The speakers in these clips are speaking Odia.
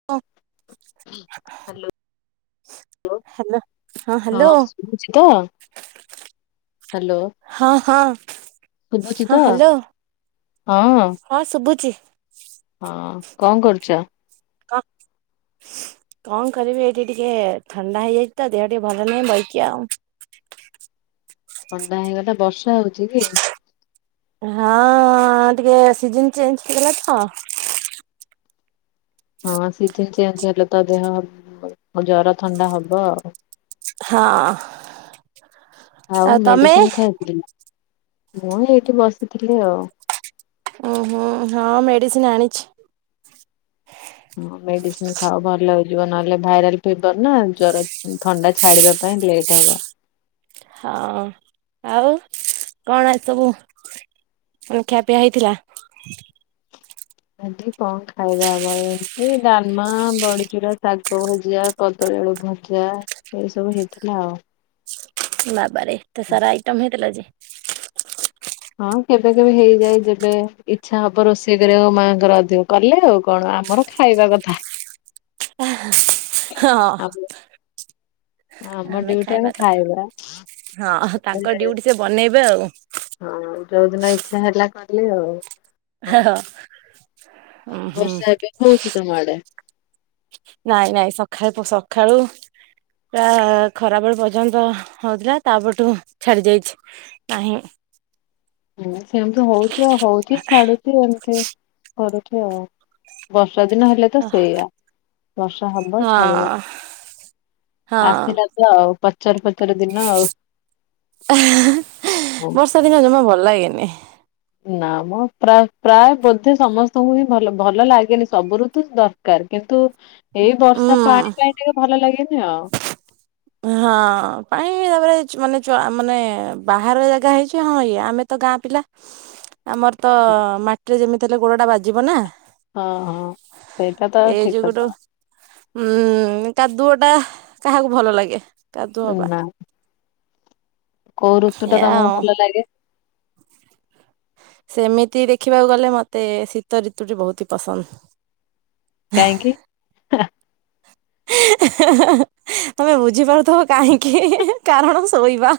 [unintelligible] ହ୍ୟାଲୋ। ହାଲୋ। ହଁ ଶୁଭୁଛି ତ ହ୍ୟାଲୋ। ହଁ ହଁ। ଶୁଭୁଚି ହଁ ତ ହ୍ୟାଲୋ ହଁ! ହଁ ଶୁଭୁଚି। ହଁ କଁ କରୁଚ? କଫ। କଁ କରିବି ଏଇଠି ଟିକେ ଥଣ୍ଡା ହେଇଯାଇ ତ ଦେହ ଟିକେ ଭଲ ନାହିଁ ବଇଚି ଆଉ। ଥଣ୍ଡା ହେଇଗଲା ବର୍ଷା ହଉଛି କି? ହଁ ଟିକେ ସିଜନ୍ ଚେଞ୍ଜ ହେଇଗଲା ତ। ହଁ ସେଜିନ୍ ଚେଞ୍ଜ ହେଲେ ତ ଦେହ [unintelligible] ଜର ଥଣ୍ଡା ହବ ଆଉ। ହଁ! ଆଉ ମେଡିସିନ୍ ଖାଇଥିଲି [unintelligible] ମୁଁ ଏଇଠି ବସିଥିଲି ଆଉ। ଓ ହୁଁ ହଁ ମେଡ଼ିସିନ୍ ଆଣିଛି। ହଁ ମେଡ଼ିସିନ୍ ଖାଅ ଭଲ ହେଇଯିବ ନହେଲେ ଭାଇରାଲ ଫିବର ନା ଜର ଉଁ ଥଣ୍ଡା ଛାଡିବା ପାଇଁ ଲେଟ୍ ହବ। ହଁ ଆଉ କଣ ଆଜି ସବୁ [unintelligible] ଖିଆପିଆ ହେଇଥିଲା। ଆଜି କଁ ଖାଇବା ଆମ ଏମ୍ତି ଡାଲମା, ବଡିଚୁରା, ଶାଗଭଜା କଦଳୀ ଆଳୁ ଭଜା ଏଇ ସବୁ ହେଇଥିଲା ଆଉ। ବାବାରେ ଏତେ ସାରା ଆଇଟମ୍ ହେଇଥିଲା ଆଜି। ହଁ କେବେ କେବେ ହେଇଯାଏ। ଯେବେ ଇଚ୍ଛା ହବ ରୋଷେଇ କରିବା ମାଆଙ୍କର ଅଧିକ କଲେ ଆଉ କଣ ଆମର ଖାଇବା କଥା। ହଁ! ଆମ ଆମେ ଖାଇବା କଥା ହଁ ତାଙ୍କ ଡିଉଟି ସେ ବନେଇବେ ଆଉ। ହଁ ଯୋଉଦିନ ଇଚ୍ଛା ହେଲା କଲେ ଆଉ। ହଁ। ଉଁ ଆଉ ହୁଁ ବର୍ଷା ଏବେ ହଉଚି ତମ ଆଡେ? ନାଇଁ ନାଇଁ ସଖାଳେ ପ ସଖାଳୁ ପ୍ରା ଖରାବେଳ ପର୍ଯ୍ୟନ୍ତ ହଉଥିଲା ତାପରଠୁ ଛାଡି ଯାଇଛି। ନାହିଁ। ହୁଁ ସେମିତ ହଉଚି ଆଉ ହଉଚି ଛାଡୁଚି ଏମ୍ତି କରୁଚି ଆଉ। ବର୍ଷା ଦିନ ହେଲେ ତ ହଁ ସେଇଆ ବର୍ଷା ହବ ଛାଡିବ। ହଁ। ଯାହଉ ପଚାର ପଚାର ଦିନ ଆଉ। ବର୍ଷା ଦିନ ଜମା ଭଲ ଲାଗେନି। ନା ମ ପ୍ରା ପ୍ରାୟ ବୋଧେ ସମସ୍ତଙ୍କୁ ହିଁ ଭଲ ଭଲ ଲାଗେନି ସବୁ ଋତୁ ଦରକାର୍ କିନ୍ତୁ ଏଇ ବର୍ଷା ଉଁ ପାଣି ପାଇଁ ଟିକେ ଭଲ ଲାଗେନି ଆଉ। ହଁ ପାଇଁ ତାପରେ [unintelligible] ମ ମାନେ ବାହାର ଜାଗା ହେଇଛି ହଁ ଇଏ ଆମେ ତ ଗାଁ ପିଲା। ହ ଆମର ତ ମାଟିରେ ଯେମିତି ହେଲେ ଗୋଡଟା ବାଜିବ ନା। ହଁ ହଁ ସେଇଟା ତ ଠିକ୍ କଥା। ହୁଁ କାଦୁଅଟା କାହାକୁ ଭଲ ଲାଗେ କାଦୁଅ କଥା ହବା। ନା କୋଉ ଋତୁ ଟା ଏୟା ତମକୁ ଆଉ। ଭଲ ଲାଗେ ସେମିତି ଦେଖିବାକୁ ଗଲେ ମତେ ଶୀତ ଋତୁଟି ବହୁତ୍ ହି ପସନ୍ଦ। କାହିଁକି? ତମେ ବୁଝିପାରୁଥିବ କାହିଁକି କାରଣ ଶୋଇବା।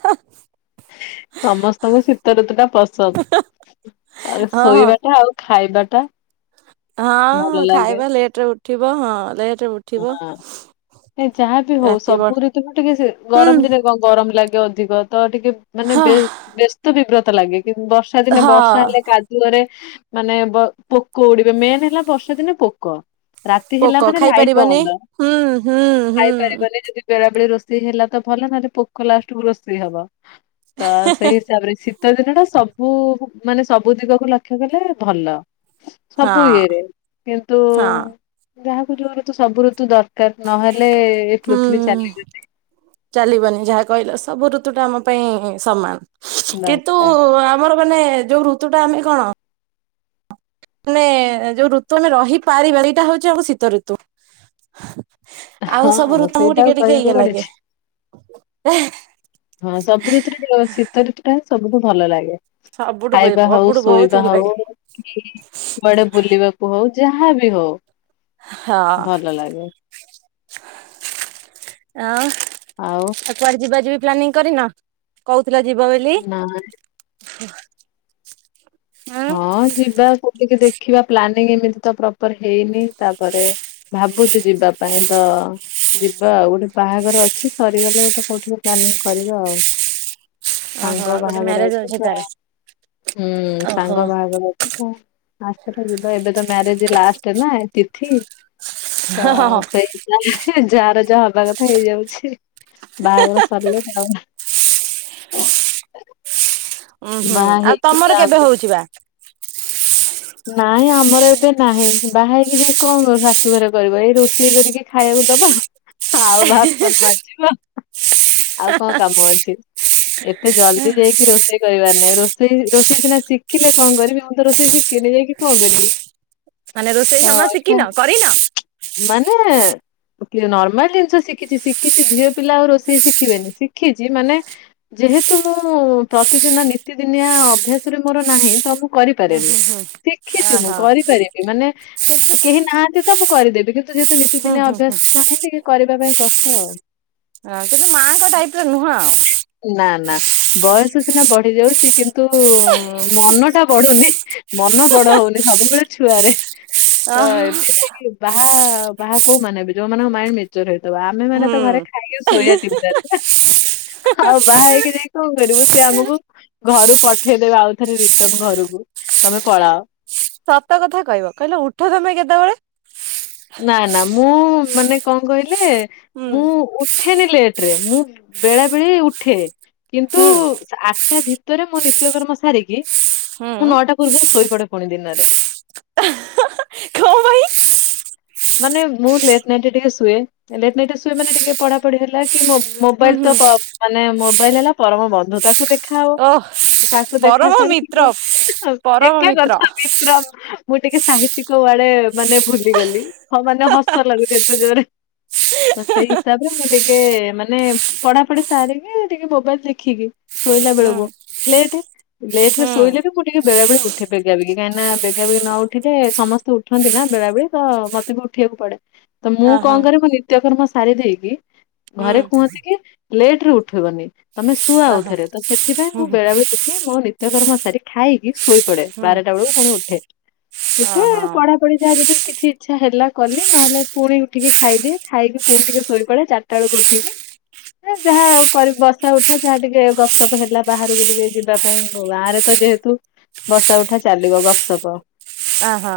[unintelligible] ସମସ୍ତଙ୍କୁ ଶୀତ ଋତୁ ଟା ପସନ୍ଦ। ଆଉ ହଁ ଶୋଇବାଟା ଆଉ ଖାଇବାଟା। ହଁ ହଁ ଭଲ ଲାଗେ ଖାଇବା ଲେଟ ରେ ଉଠିବ ହଁ ଲେଟ ରେ ଉ [unintelligible] ଏ ଯାହାବି ହଉ ରାତି ବଡ ସବୁ ଋତୁକୁ ଟିକେ ହୁଁ ଗରମ ଦିନେ ଗ ଗରମ ଲାଗେ ଅଧିକ ତ ଟିକେ ମାନେ ହଁ ବ୍ୟସ୍ତ ବିବ୍ରତ ଲାଗେ। କିନ୍ତୁ ବର୍ଷା ବର୍ଷା ଦିନେ ହଁ ବର୍ଷା ହେଲେ କାଦୁଅରେ ମାନେ ପୋକ ଉଡିବେ ମେନ୍ ହେଲା ବର୍ଷା ଦିନେ ପୋକ। ରାତି ହେଲା ପୋକ ମାନେ ଲାଇଟ ଖାଇପାରିବନି ବନ୍ଦ। ହୁଁ ହୁଁ ହୁଁ। ଖାଇପାରିବନି ସେ ବି ବେଳାବେଳି ରୋଷେଇ ହେଲା ତ ଭଲ ନହେଲେ ପୋକ ଲାଷ୍ଟକୁ ରୋଷେଇ ହବ। ତ ସେଇ ତାପରେ ଶୀତ ଦିନ ଟା ସବୁ ମାନେ ସବୁ ଦିଗକୁ ଲକ୍ଷ୍ୟ କଲେ ଭଲ। ସବୁ ହଁ ଇଏରେ କିନ୍ତୁ ହଁ ଯାହାକୁ ଯୋର କିନ୍ତୁ ସବୁ ଋତୁ ଦରକାର ନହେଲେ ଏ ହୁଁ। ପୃଥିବୀ ଚାଲିବନି। ଚାଲିବନି ଯାହା କହିଲ ସବୁ ଋତୁ ଟା ଆମ ପାଇଁ ସମାନ। କିନ୍ତୁ ଦରକାର ଆମର ମାନେ ଯୋଉ ଋତୁ ଟା ଆମେ କଣ ମାନେ ଯୋଉ ଋତୁ ଆମେ ରହିପାରିବା ଏଇଟା ହଉଛି ଆମ ଶୀତ ଋତୁ। ଆଉ ସବୁ ହଁ ଋତୁ ମୁଁ ସେଇଟା ଆଉ ଟିକେ ଟିକେ କହିବାକୁ ଇଏ ଲାଗେ। ପଡିଛି। ଏହେ ହଁ ସବୁ ଋତୁରେ ଟିକେ ଶୀତ ଋତୁ ଟା ସବୁଠୁ ଭଲ ଲାଗେ। ସବୁଠୁ ଖାଇବା ହଉ ସବୁଠୁ ବହୁତ ଶୋଇବା ଭଲ ହଉ ଲାଗେ କୁଆଡେ ବୁଲିବାକୁ ହଉ ଯାହାବି ହଉ ହଁ ଭଲ ଲାଗେ। ଆଉ? ଆଉ? କୁଆଡେ ଯିବା ଯିବି ପ୍ଲାନିଂ କରିନ କହୁଥିଲ ଯିବ ବୋଲି? ନାଇଁ ହୁଁ। ହଁ ଯିବା କୋଉଠିକି ଦେଖିବା ପ୍ଲାନିଂ ଏମିତି ତ ପ୍ରପର ହେଇନି ତାପରେ ଭାବୁଛୁ ଯିବା ପାଇଁ ତ ଯିବା ଆଉ ଗୋଟେ ବାହାଘର ଅଛି ସରିଗଲେ ଗୋଟେ କୋଉଠି ପ୍ଲାନିଂ କରିବା ଆଉ। ଓହୋ ସାଙ୍ଗ ଗୋଟେ ବାହାଘର ମ୍ୟାରେଜ ଅଛି ତାର। ତ ଅଛି ହୁଁ। ଓହୋ [unintelligible] ଆସ ଯିବା ଏବେ ତ ମ୍ୟାରେଜ ଲାଷ୍ଟ ନା ତିଥି ହ ହଁ ହଁ ସେଇ ଯାହାର ଯାହା ହବା କଥା ହେଇଯାଉଛି। ବାହାଘର ସରିଲେ [unintelligible] ଉଁ ହୁଁ ବାହା ଆଉ ହେଇକି ତମର କେବେ ଯାଆନ୍ତୁ। ହଉଛି ବା? ନାଇଁ ଆମର ଏବେ ନାହିଁ ବାହା ହେଇକି ଯାଇ କଣ ଶାଶୁଘରେ କରିବ ଏଇ ରୋଷେଇ କରିକି ଖାଇବାକୁ ଦବ। ଆଉ ବାସନ ମାଜିବ ଆଉ କଣ କାମ ଅଛି। ଏତେ ଜଲଦି ଯାଇକି ରୋଷେଇ କରିବାର ନାହିଁ ରୋଷେଇ ରୋଷେଇ ସିନା ଶିଖିଲେ କଣ କରିବି ମୁଁ ତ ରୋଷେଇ ଶିଖି ଖିନି ଯାଇକି କଣ କରିବି? ମାନେ ରୋଷେଇ ତ ଜମା ଶିଖିନ କରିନ? ମାନେ କି ନର୍ମାଲ ଜିନିଷ ଶିଖିଛି ଶିଖିଛି ଝିଅ ପିଲା ଆଉ ରୋଷେଇ ଶିଖିବେନି ଶିଖିଛି ମାନେ ଯେହେତୁ ମୁଁ ପ୍ରତିଦିନ ନିତିଦିନିଆ ଅଭ୍ୟାସରେ ମୋର ନାହିଁ ତ ମୁଁ ହୁଁ କରିପାରେନି। ହୁଁ ହୁଁ ଶିଖିଛି ମୁଁ ଓହୋ। କରିପାରିବି ମାନେ ହୁଁ କେହି ନାହାନ୍ତି ତ ମୁଁ କରିଦେବି କିନ୍ତୁ ଯେହେତୁ ନିତ ନିତିଦିନିଆ ହୁଁ ହୁଁ ଅଭ୍ୟାସ ଟି ନାହିଁ ଟିକେ କରିବା ପାଇଁ କଷ୍ଟ ଆଉ। ମାଙ୍କ ଟାଇପ ର ନୁହଁ ଆଉ। ନା ନା। ବୟସ ସିନା ବଢି ଯାଉଛି କିନ୍ତୁ ମନ ଟା ବଢୁନି। ମନ ବଡ ହଉନି ସବୁବେଳେ ଛୁଆରେ ତ ଏବେ ଯାଇକି ବାହା ବାହା କୋଉମାନେ ହେବେ ଯୋଉମାନଙ୍କ ମାଇଣ୍ଡ ମେଚୁର ହେଇଥିବ ଆମେ ମାନେ ହୁଁ ତ ଘରେ ଖାଇକି ଶୋଇବା ଚିନ୍ତାରେ ଆଉ ବାହା ହେଇକି ଯାଇକି କଣ କରିବୁ। ସେ ଆମକୁ ଘରୁ ପଠେଇଦବେ ଆଉ ଥରେ ରିଟନ୍ ଘରକୁ ତମେ ପଳାଅ। ସତ କଥା କହିବ କହିଲ ଉଠ ତମେ କେତେବେଳେ। ନାଁ ନାଁ ମୁଁ ମାନେ କଣ କହିଲେ ହୁଁ ମୁଁ ଉଠେନି ଲେଟରେ ମୁଁ ବେଳେ ବେଳେ ଉଠେ। କିନ୍ତୁ ହୁଁ ଆଠଟା ଭିତରେ ମୋ ନିତ୍ୟକର୍ମ ସାରିକି ମୁଁ ହୁଁ ନଅଟା ପୂର୍ବରୁ ଶୋଇପଡ଼େ ପୁଣି ଦିନରେ। କଣ ପାଇଁ ମାନେ ମୁଁ ଲେଟ୍ ନାଇଟରେ ଟିକେ ଶୁଏ। ଲେଟ୍ ନାଇଟରେ ଶୁଏ ମାନେ ଟିକେ ପଢ଼ାପଢ଼ି ହେଲା କି ମୋ ହୁଁ ମୋବାଇଲ ତ ହୁଁ ପ ମାନେ ମୋବାଇଲ ହେଲା ପରମ ବନ୍ଧୁ। ତାକୁ ଦେଖ ଖାଅ ଓଃ ତାକୁ ଦେଖା ପରମ ସାରିକି ମିତ୍ର ଟିକେ ପରମ ଏକା ମିତ୍ର। କଥା ବି। [unintelligible] ମୁଁ ଟିକେ ସାହିତିକ ୱାର୍ଡ ମାନେ ଭୁଲିଗଲି। ହଁ ମାନେ ହସ ଲାଗୁଚି ଏତେ ଜୋରେ ତ ସେଇ ହିସାବରେ ମୁଁ ଟି ଟିକେ ମାନେ ପଢ଼ାପଢ଼ି ସାରିକି ଟିକେ ମୋବାଇଲ ଦେଖିକି ଶୋଇଲା ହୁଁ ବେଳକୁ ଲେଟ୍ ଲେଟରେ ହୁଁ। ଶୋଇଲେ ବି ମୁଁ ଟିକେ ବେଳା ବେଳି ଉଠେ ବେଗା ବେଗି କାହିଁକି ନାଁ ବେଗା ବେଗି ନ ଉଠିଲେ ସମ ସମସ୍ତେ ଉଠନ୍ତି ନା ବେଳା ବେଳି ତ ମତେ ବି ଉଠିବାକୁ ପଡ଼େ। ତ ମୁଁ ଓହୋ କଣ କରେ ମୋ ନି ନିତ୍ୟକର୍ମ ସାରି ଦେଇକି ଘରେ କୁହନ୍ତି କି ଲେଟରେ ଉଠିବନି। ତମେ ଶୁଅ ଆଉ ଓହୋ ଥରେ ତ ସେଥିପାଇଁ ମୁଁ ବେଳା ବେଳି ଉଠି ମୋ ନିତ୍ୟକର୍ମ ସାରି ଖାଇକି ଶୋଇ ପଡ଼େ। ଓହୋ। ବାରଟା ବେଳକୁ ପୁଣି ଉଠେ ଉଠେ ଓହୋ ପଢ଼ାପଢ଼ି ଯାହା ଯଦି କିଛି ଇଛ୍ ଇଛା ହେଲା କଲି ନହେଲେ ପୁଣି ଉଠିକି ଖାଇଦିଏ। ଖାଇକି ପୁଣି ଟିକେ ଶୋଇ ପଡ଼େ। ଚାରିଟା ବେଳକୁ ଉଠିକି ମାନେ ଯାହା କରି ବସା ଉଠା ଯାହା ଟିକେ ଗପସପ୍ ହେଲା ବାହାରକୁ ଟିକେ ଯିବା ପାଇଁ କୁ ଗାଁରେ ତ ଯେହେତୁ ବସା ଉଠା ଚାଲିବ ଗପସପ। ଓହୋ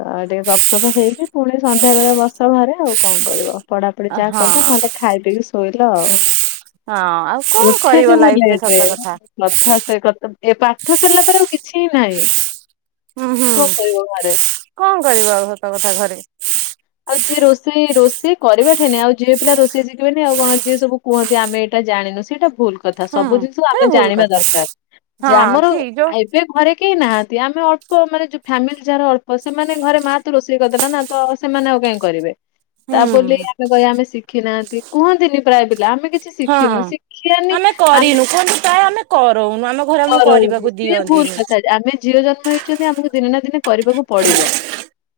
ତ ଟିକେ ଗପସପ ହେଇକି ପୁଣି ସନ୍ଧ୍ୟା ବେଳେ ବସ ଘରେ ଆଉ କଣ କରିବ। ପଢ଼ାପଢ଼ି ଯାହା କଲ ନହେଲେ ଖାଇ ପିଇକି ଶୋଇଲ। ଆଉ କଣ କରିବ ଉଠେନି ମୁଁ ଲାଇଫ ରେ ସତ ଲେଟରେ କଥା। ନତ୍ କଥା ସେ କଥା ଏ ପାଠ ସରିଲା ପରେ ଆଉ କିଛି ନାହିଁ। ହୁଁ ହୁଁ କଣ କରିବ ଘରେ? କଣ କରିବ ଆଉ ସତ କଥା ଘରେ। ଆଉ ଯିଏ ରୋଷେଇ ରୋଷେଇ କରିବା ଠେନି ଆଉ ଯେ ପିଲା ରୋଷେଇ ଶିଖିବେନି ଆଉ କଣ ଯିଏ ସବୁ କୁହନ୍ତି ଆମେ ଏଇଟା ଜାଣିନୁ ସେଟା ଭୁଲ୍। କଥା ହୁଁ ସବୁ ଜିନିଷ ଏଟା ଆମେ ଭୁଲ ଜାଣିବା କଥା। ଦରକାର। ଯେ ହଁ ଆମର ଠିକ ଯୋଉ ଆଇପ୍ ଏବେ ଘରେ କେହି ନାହାନ୍ତି? ଆମେ ଅଳ୍ପ ମାନେ ଯୋଉ ଫ୍ୟାମିଲି ଯାହାର ଅଳ୍ପ ସେମାନେ ଘରେ ମା ତ ରୋଷେଇ ରୋଷେଇ କରିଦେଲା ନା ତ ସେମାନେ ଆଉ କାହିଁ କରିବେ। ତା ବୋଲି ହୁଁ ଆମେ କହବା ଆମେ ଶିଖିନାହାନ୍ତି କୁହନ୍ତିନି। ପ୍ରାୟ ପିଲା ଆମେ କିଛି ହଁ ଶିଖିନୁ ଶିଖିବାନି ଆମେ କରିନୁ କୁହନ୍ତି ପ୍ରାୟ ଆମେ କରଉନୁ। ଆମ ଘରେ ମୁଁ କରନ୍ତି। କରିବାକୁ ସିଏ ଭୁଲ ଦିଅନ୍ତିନି କଥା ଆମେ ଝିଅ ଜନ୍ମ ହେଇଛନ୍ତି ଆମକୁ ଦିନେ ନା ଦିନେ କରିବାକୁ ପଡ଼ିବ।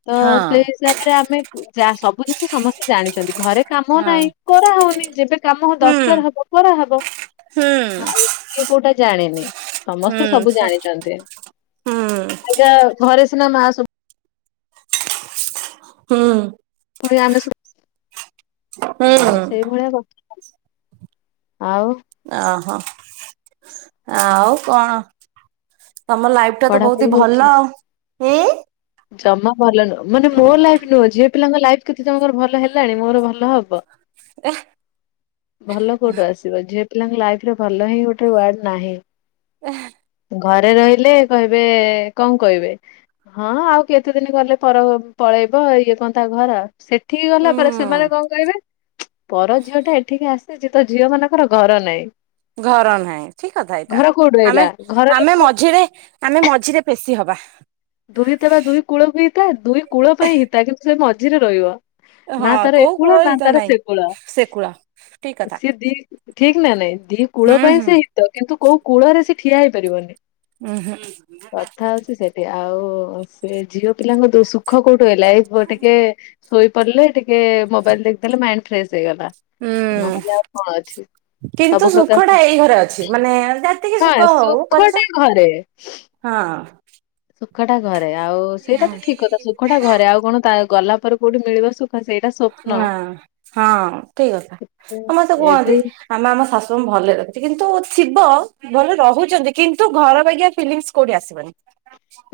ତ ହଁ ସେଇ ହିସାବରେ ଏଠାରେ ଆମେ ଚା ସବୁ ଜିନିଷ ସମସ୍ତେ ଜାଣିଚନ୍ତି। ଘରେ କାମ ନାହିଁ ହଁ କରାହଉନି। ଯେବେ କାମ ହୁଁ ଦରକାର ହବ କରାହବ ହୁଁ ଆଉ। କିଏ କୋଉଟା ଜାଣିନି? ହୁଁ ସମସ୍ତେ ସବୁ ସ ଜାଣିଚନ୍ତି। ହୁଁ। ଆଜ୍ଞା ଘରେ ସିନା ମା ସବୁ ହୁଁ ପୁଣି ଆମେ ସବୁ ଆଉ ହୁଁ ସେଇଭଳିଆ କ ଆଉ ଓହୋ ଆଉ କଣ ତମ ଲାଇଫ୍ ଏଟା ତ ବହୁତ ପଢାପଢି ହିଁ ହଉଛି। ଭଲ ‌। ଇଁ ଜମା ଭଲ ନୁହଁ ମାନେ ମୋ ଲାଇଫ୍ ନୁହଁ ଝିଅ ପିଲାଙ୍କ ଲାଇଫ୍ କେତେ ଜଣଙ୍କର ଭଲ ହେଲାଣି ମୋର ଭଲ ହବ। ଏହା ଭଲ କୋଉଠୁ ଆସିବ ଝିଅ ପିଲାଙ୍କ ଲାଇଫରେ ଭଲ ହିଁ ଗୋଟେ ୱାର୍ଡ ନାହିଁ। ଘରେ ରହିଲେ କହିବେ କଣ କହିବେ? ହଁ ଆଉ କେତେ ଦିନି ଗଲେ ପର ଘ ପଳେଇବ ଇଏ କଣ ତା ଘର ଆଉ? ସେଠିକି ଗଲା ପରେ ସେମାନେ ହୁଁ କଣ କହିବେ? ପର ଝିଅ ଟା ଏଠିକି ଆସିଚି ତ ଝିଅ ମାନଙ୍କର ଘର ନାଇଁ। ଘର ନାହିଁ ଠିକ କଥା ଏଇଟା କୋଉଠି ରହିଲା ଆମେ ଘର ଆମେ ଲୋକ ମଝିରେ ଆମେ ମଝିରେ ପେଶି ହବା। ଦୁହିତା ବା ଦୁଇ କୂଳକୁ ହିତା ଦୁଇ କୂଳ ପାଇଁ ହିତା କିନ୍ତୁ ସେ ମଝିରେ ରହିବ। ନା ହଁ ତାର ଏ କୋଉ କୂଳ ନା ହିତ ତାର ନାଇଁ ସେ କୂଳ ସେ କୂଳ ଠିକ କଥା ସିଏ ଦି ଠିକ୍ ନା ନାଇଁ ଦି କୂଳ ହୁଁ ପାଇଁ ହୁଁ। ସେ ହିତ କିନ୍ତୁ କୋଉ କୂଳରେ ସେ ଠିଆ ହେଇପାରିବନି? ଉଁ ହୁଁ କଥା ହଉଚି ସେଠି ଆଉ ଉ ଉ ସେ ଝିଅ ପିଲାଙ୍କ ଦୋ ସୁଖ କୋଉଠୁ ହେଲା ଏଇ ପୁଅ ଟିକେ ଶୋଇପଡ଼ିଲେ ଟିକେ ମୋବାଇଲ୍ ଦେଖିଦେଲେ ମାଇଣ୍ଡ ଫ୍ରେଶ୍ ହେଇଗଲା ଉଁ ନହେଲେ ଆଉ କଣ ଅଛି? କିନ୍ତୁ ସବୁ ପ୍ରକାର ସୁଖ ଟା ସୁ ଏଇ ଘରେ ଅଛି ମାନେ ଯେତିକି ହଁ ସୁଖ ହଉ ପଛେ ସୁଖଟା ଘରେ। ହଁ। ସୁଖଟା ଘରେ ଆଉ ସେଇଟା ତ ଠିକ୍ କଥା ସୁଖଟା ଘରେ ଆଉ କଣ ତା ଗଲା ଉପରୁ କୋଉଠୁ ମିଳିବ ସୁଖ ସେଇଟା ସ୍ଵ ନା ହଁ ଠିକ୍ କଥା ସମସ୍ତେ ଏବେ କୁହନ୍ତି ଆମେ ଆମ ଶାଶୁଙ୍କୁ ଭଲରେ ରଖିଚୁ କିନ୍ତୁ ଛିବ ଭଲ ରହୁଚନ୍ତି କିନ୍ତୁ ଘର ବାଗିଆ ଫିଲିଙ୍ଗସ କୋଉଠି ଆସିବନି।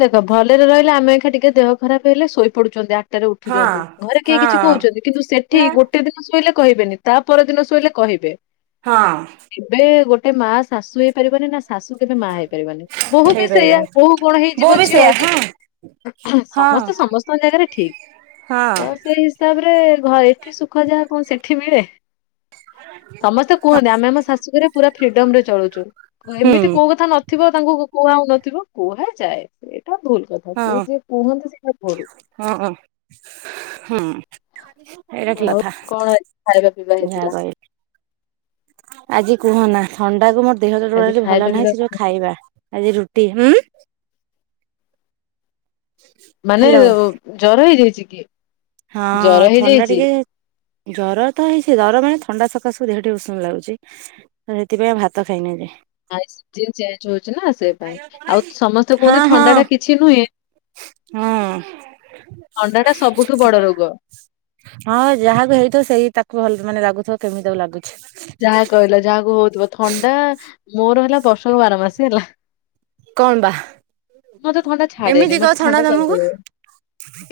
ଦେଖ ଭଲେରେ ରହିଲେ ଆମେ ଏଖା ଟିକେ ଦେହ ଖରାପେ ହେଲେ ଶୋଇ ପଡୁଚନ୍ତି ଆଠ ଟାରେ ହଁ ଉଠୁଚନ୍ତି ଘରେ କେହି କିଛି ହଁ। କହୁଚନ୍ତି କିନ୍ତୁ ସେଠି ନା ଗୋଟ ଗୋଟେ ଦିନ ଶୋଇଲେ କହିବେନି ତା ପରଦିନ ଶୋଇଲେ କହିବେ। ହଁ। କେବେ ଗୋଟେ ମା ଶାଶୁ ହେଇପାରିବନି ନା ଶାଶୁ କେବେ ମା ହେଇପାରିବନି ବୋହୁ ବି ସେଇଆ ହେଇପାରିବନି ବୋହୁ କଣ ହେଇ ବୋଉ ଯିବ ବି ଝିଅ ସେଇଆ ହଁ ଏକସାଙ୍ଗେ ହେଁ ହଁ ସମସ୍ତେ ସମସ୍ତଙ୍କ ଜାଗାରେ ଠିକ୍ ତ ହଁ ସେଇ ହିସାବରେ ଘ ଏଠି ସୁଖ ଯାହା କଣ ସେଠି ମିଳେ? ସମସ୍ତେ କୁହନ୍ତି ଆମେ ଆମ ଶାଶୁଘରେ ପୁରା ଫ୍ରିଡମ ରେ ଚଳୁଚୁ କୁହ ହେମିତି କୋଉ ହଁ କଥା ନ ଥିବ ତାଙ୍କୁ କୁ କୁ କୁହା ହଉ ନଥିବ କୁହାଯାଏ ସେଇଟା ଭୁଲ କଥା ସେ ଯିଏ କୁହନ୍ତି ସେଇଟା ଭୁଲ। ହଁ ହୁଁ। ଏଇଟା କି ଆଉ ଲଥା କଣ ଆଜି ଖାଇବା ପିଇବା ଯାହା ହେଇଥିଲା? କହି ଆଜି କୁହନା ଥଣ୍ଡା କୁ ମୋ ଦେହ ତ ଆଜି ଟୋଟାଲି ଖାଇବା ଭଲ ନାହିଁ ପିଇବା ସେ କଣ? ଯୋଉ ଖାଇବା ଆଜି ରୁଟି ଉଁ ମାନେ ହ୍ୟାଲୋ ଯୋଉ ଜର ହେଇଯାଇଚି କି? ହଁ ଜର ହଁ ଥଣ୍ଡା ହେଇଯାଇଛି ଟିକେ ଜର ତ ହେଇଚି ଜର ମାନେ ଥଣ୍ଡା ସକାସ କୁ ଦେହ ଟିକେ ଉଷୁମ ଲାଗୁଚି। ତ ହେଥିପାଇଁ ଆଉ ଭାତ ଖାଇନି ଏବେ। ଆ ଏ ସିଜିନ ଚେଞ୍ଜ ହଉଚି ନା ସେ ପାଇଁ ଆଉ ସମସ୍ତେ ହଁ କୁହନ୍ତି ଥଣ୍ଡା ଟା କିଛି ନୁହେଁ ଥଣ୍ଡା ଟା ସବୁଠୁ ବଡ ରୋଗ ହଁ। ହଁ ଯାହାକୁ ହେଇଥବ ସେଇ ତାକୁ ଭଲ ମାନେ ଲାଗୁଥୁବ କେମିତି ତାକୁ ଲାଗୁଛି। ଯାହା କହିଲ ଯାହାକୁ ହଉଥୁବ ଥଣ୍ଡା ମୋର ହେଲା ବର୍ଷକ ବାର ମାସି ହେଲା? କଣ ବା ମତେ ଥଣ୍ଡା ଏମିତି ଛାଡ଼େନି କଣ ମତେ ଥଣ୍ଡା ତମକୁ ସବୁବୋଳେ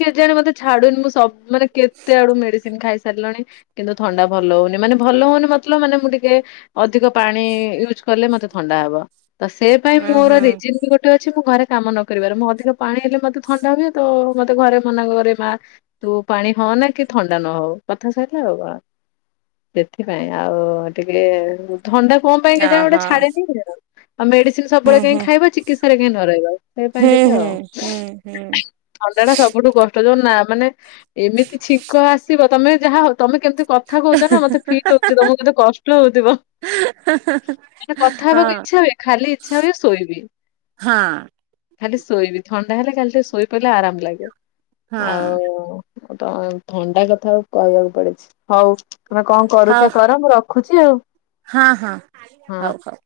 କେଜାଣି ମତେ ଛାଡୁନି ମୁଁ ସବୁ ମାନେ କେତେ ଆଡୁ ମେଡିସିନ ଖାଇସାରିଲଣି। କିନ୍ତୁ ଥଣ୍ଡା ଭଲ ହଉନି। ମାନେ ଭଲ ହଉନି ମତଲବ ମାନେ ମୁଁ ଟିକେ ଅଧିକ ପାଣି ୟୁଜ୍ କଲେ ମତେ ଥଣ୍ଡା ହବ ତ ସେ ପାଇଁ ହୁଁ ମୋର ହୁଁ ରିଜିନ ବି ଗୋଟେ ଗୋଟେ ଅଛି ମୁଁ ଘରେ କାମ ନ କରିବାର। ମୁଁ ଅଧିକ ପାଣି ହେଲେ ମତେ ଥଣ୍ଡା ହୁଏ ତ ମତେ ଘରେ ମନା କରେ ମା ତୁ ପାଣି ହନା କି ଥଣ୍ଡା ନ ହଉ କଥା ସାରିଲା ଆଉ କଣ, ସେଥିପାଇଁ। ଆଉ ଟିକେ ଥଣ୍ଡା କଣ ପାଇଁ କେଜାଣି ଗୋଟେ ଓହୋ ଛାଡେନି ଆଉ। ଆଉ ମେଡିସିନ ହୁଁ ସବୁବେଳେ କାଇଁ ହୁଁ ଖାଇବା ଚିକିତ୍ସାରେ କାଇଁ ନ ରହିବା ସେଇ ହୁଁ ପାଇଁ ଟିକେ ହୁଁ ହୁଁ ଆଉ। ଥଣ୍ଡା ଟା ସବୁଠୁ କଷ୍ଟ, ଯୋଉ ନା ମାନେ ଏମିତି ଛିଙ୍କ ଆସିବ ତମେ ଯାହା ତମେ କେମିତି କଥା କହୁଛ ନା ମତେ ଫିଲ୍ ହଉଛି ତମକୁ କେତେ କଷ୍ଟ ହଉଥିବ। ହୁଁ। ମାନେ କଥା ହଁ ହବାକୁ ଇଚ୍ଛା ହୁଏ, ଖାଲି ଇଚ୍ଛା ହୁଏ ଶୋଇବି। ହଁ ଖାଲି ଶୋଇବି। ଥଣ୍ଡା ହେଲେ ଖାଲି ଟିକେ ଶୋଇ ପଇଲେ ଆରାମ ଲାଗିବ। ହଁ ଆଉ ତ ଥଣ୍ଡା କଥା ଆଉ କହିବାକୁ ପଡିଛି। ହଉ ତୁମେ କଣ କରୁଛ? ହଉ ହଁ ମୁଁ ରଖୁଛି ଆଉ। ହଁ ହଁ, ହଁ। ହଉ ହଉ।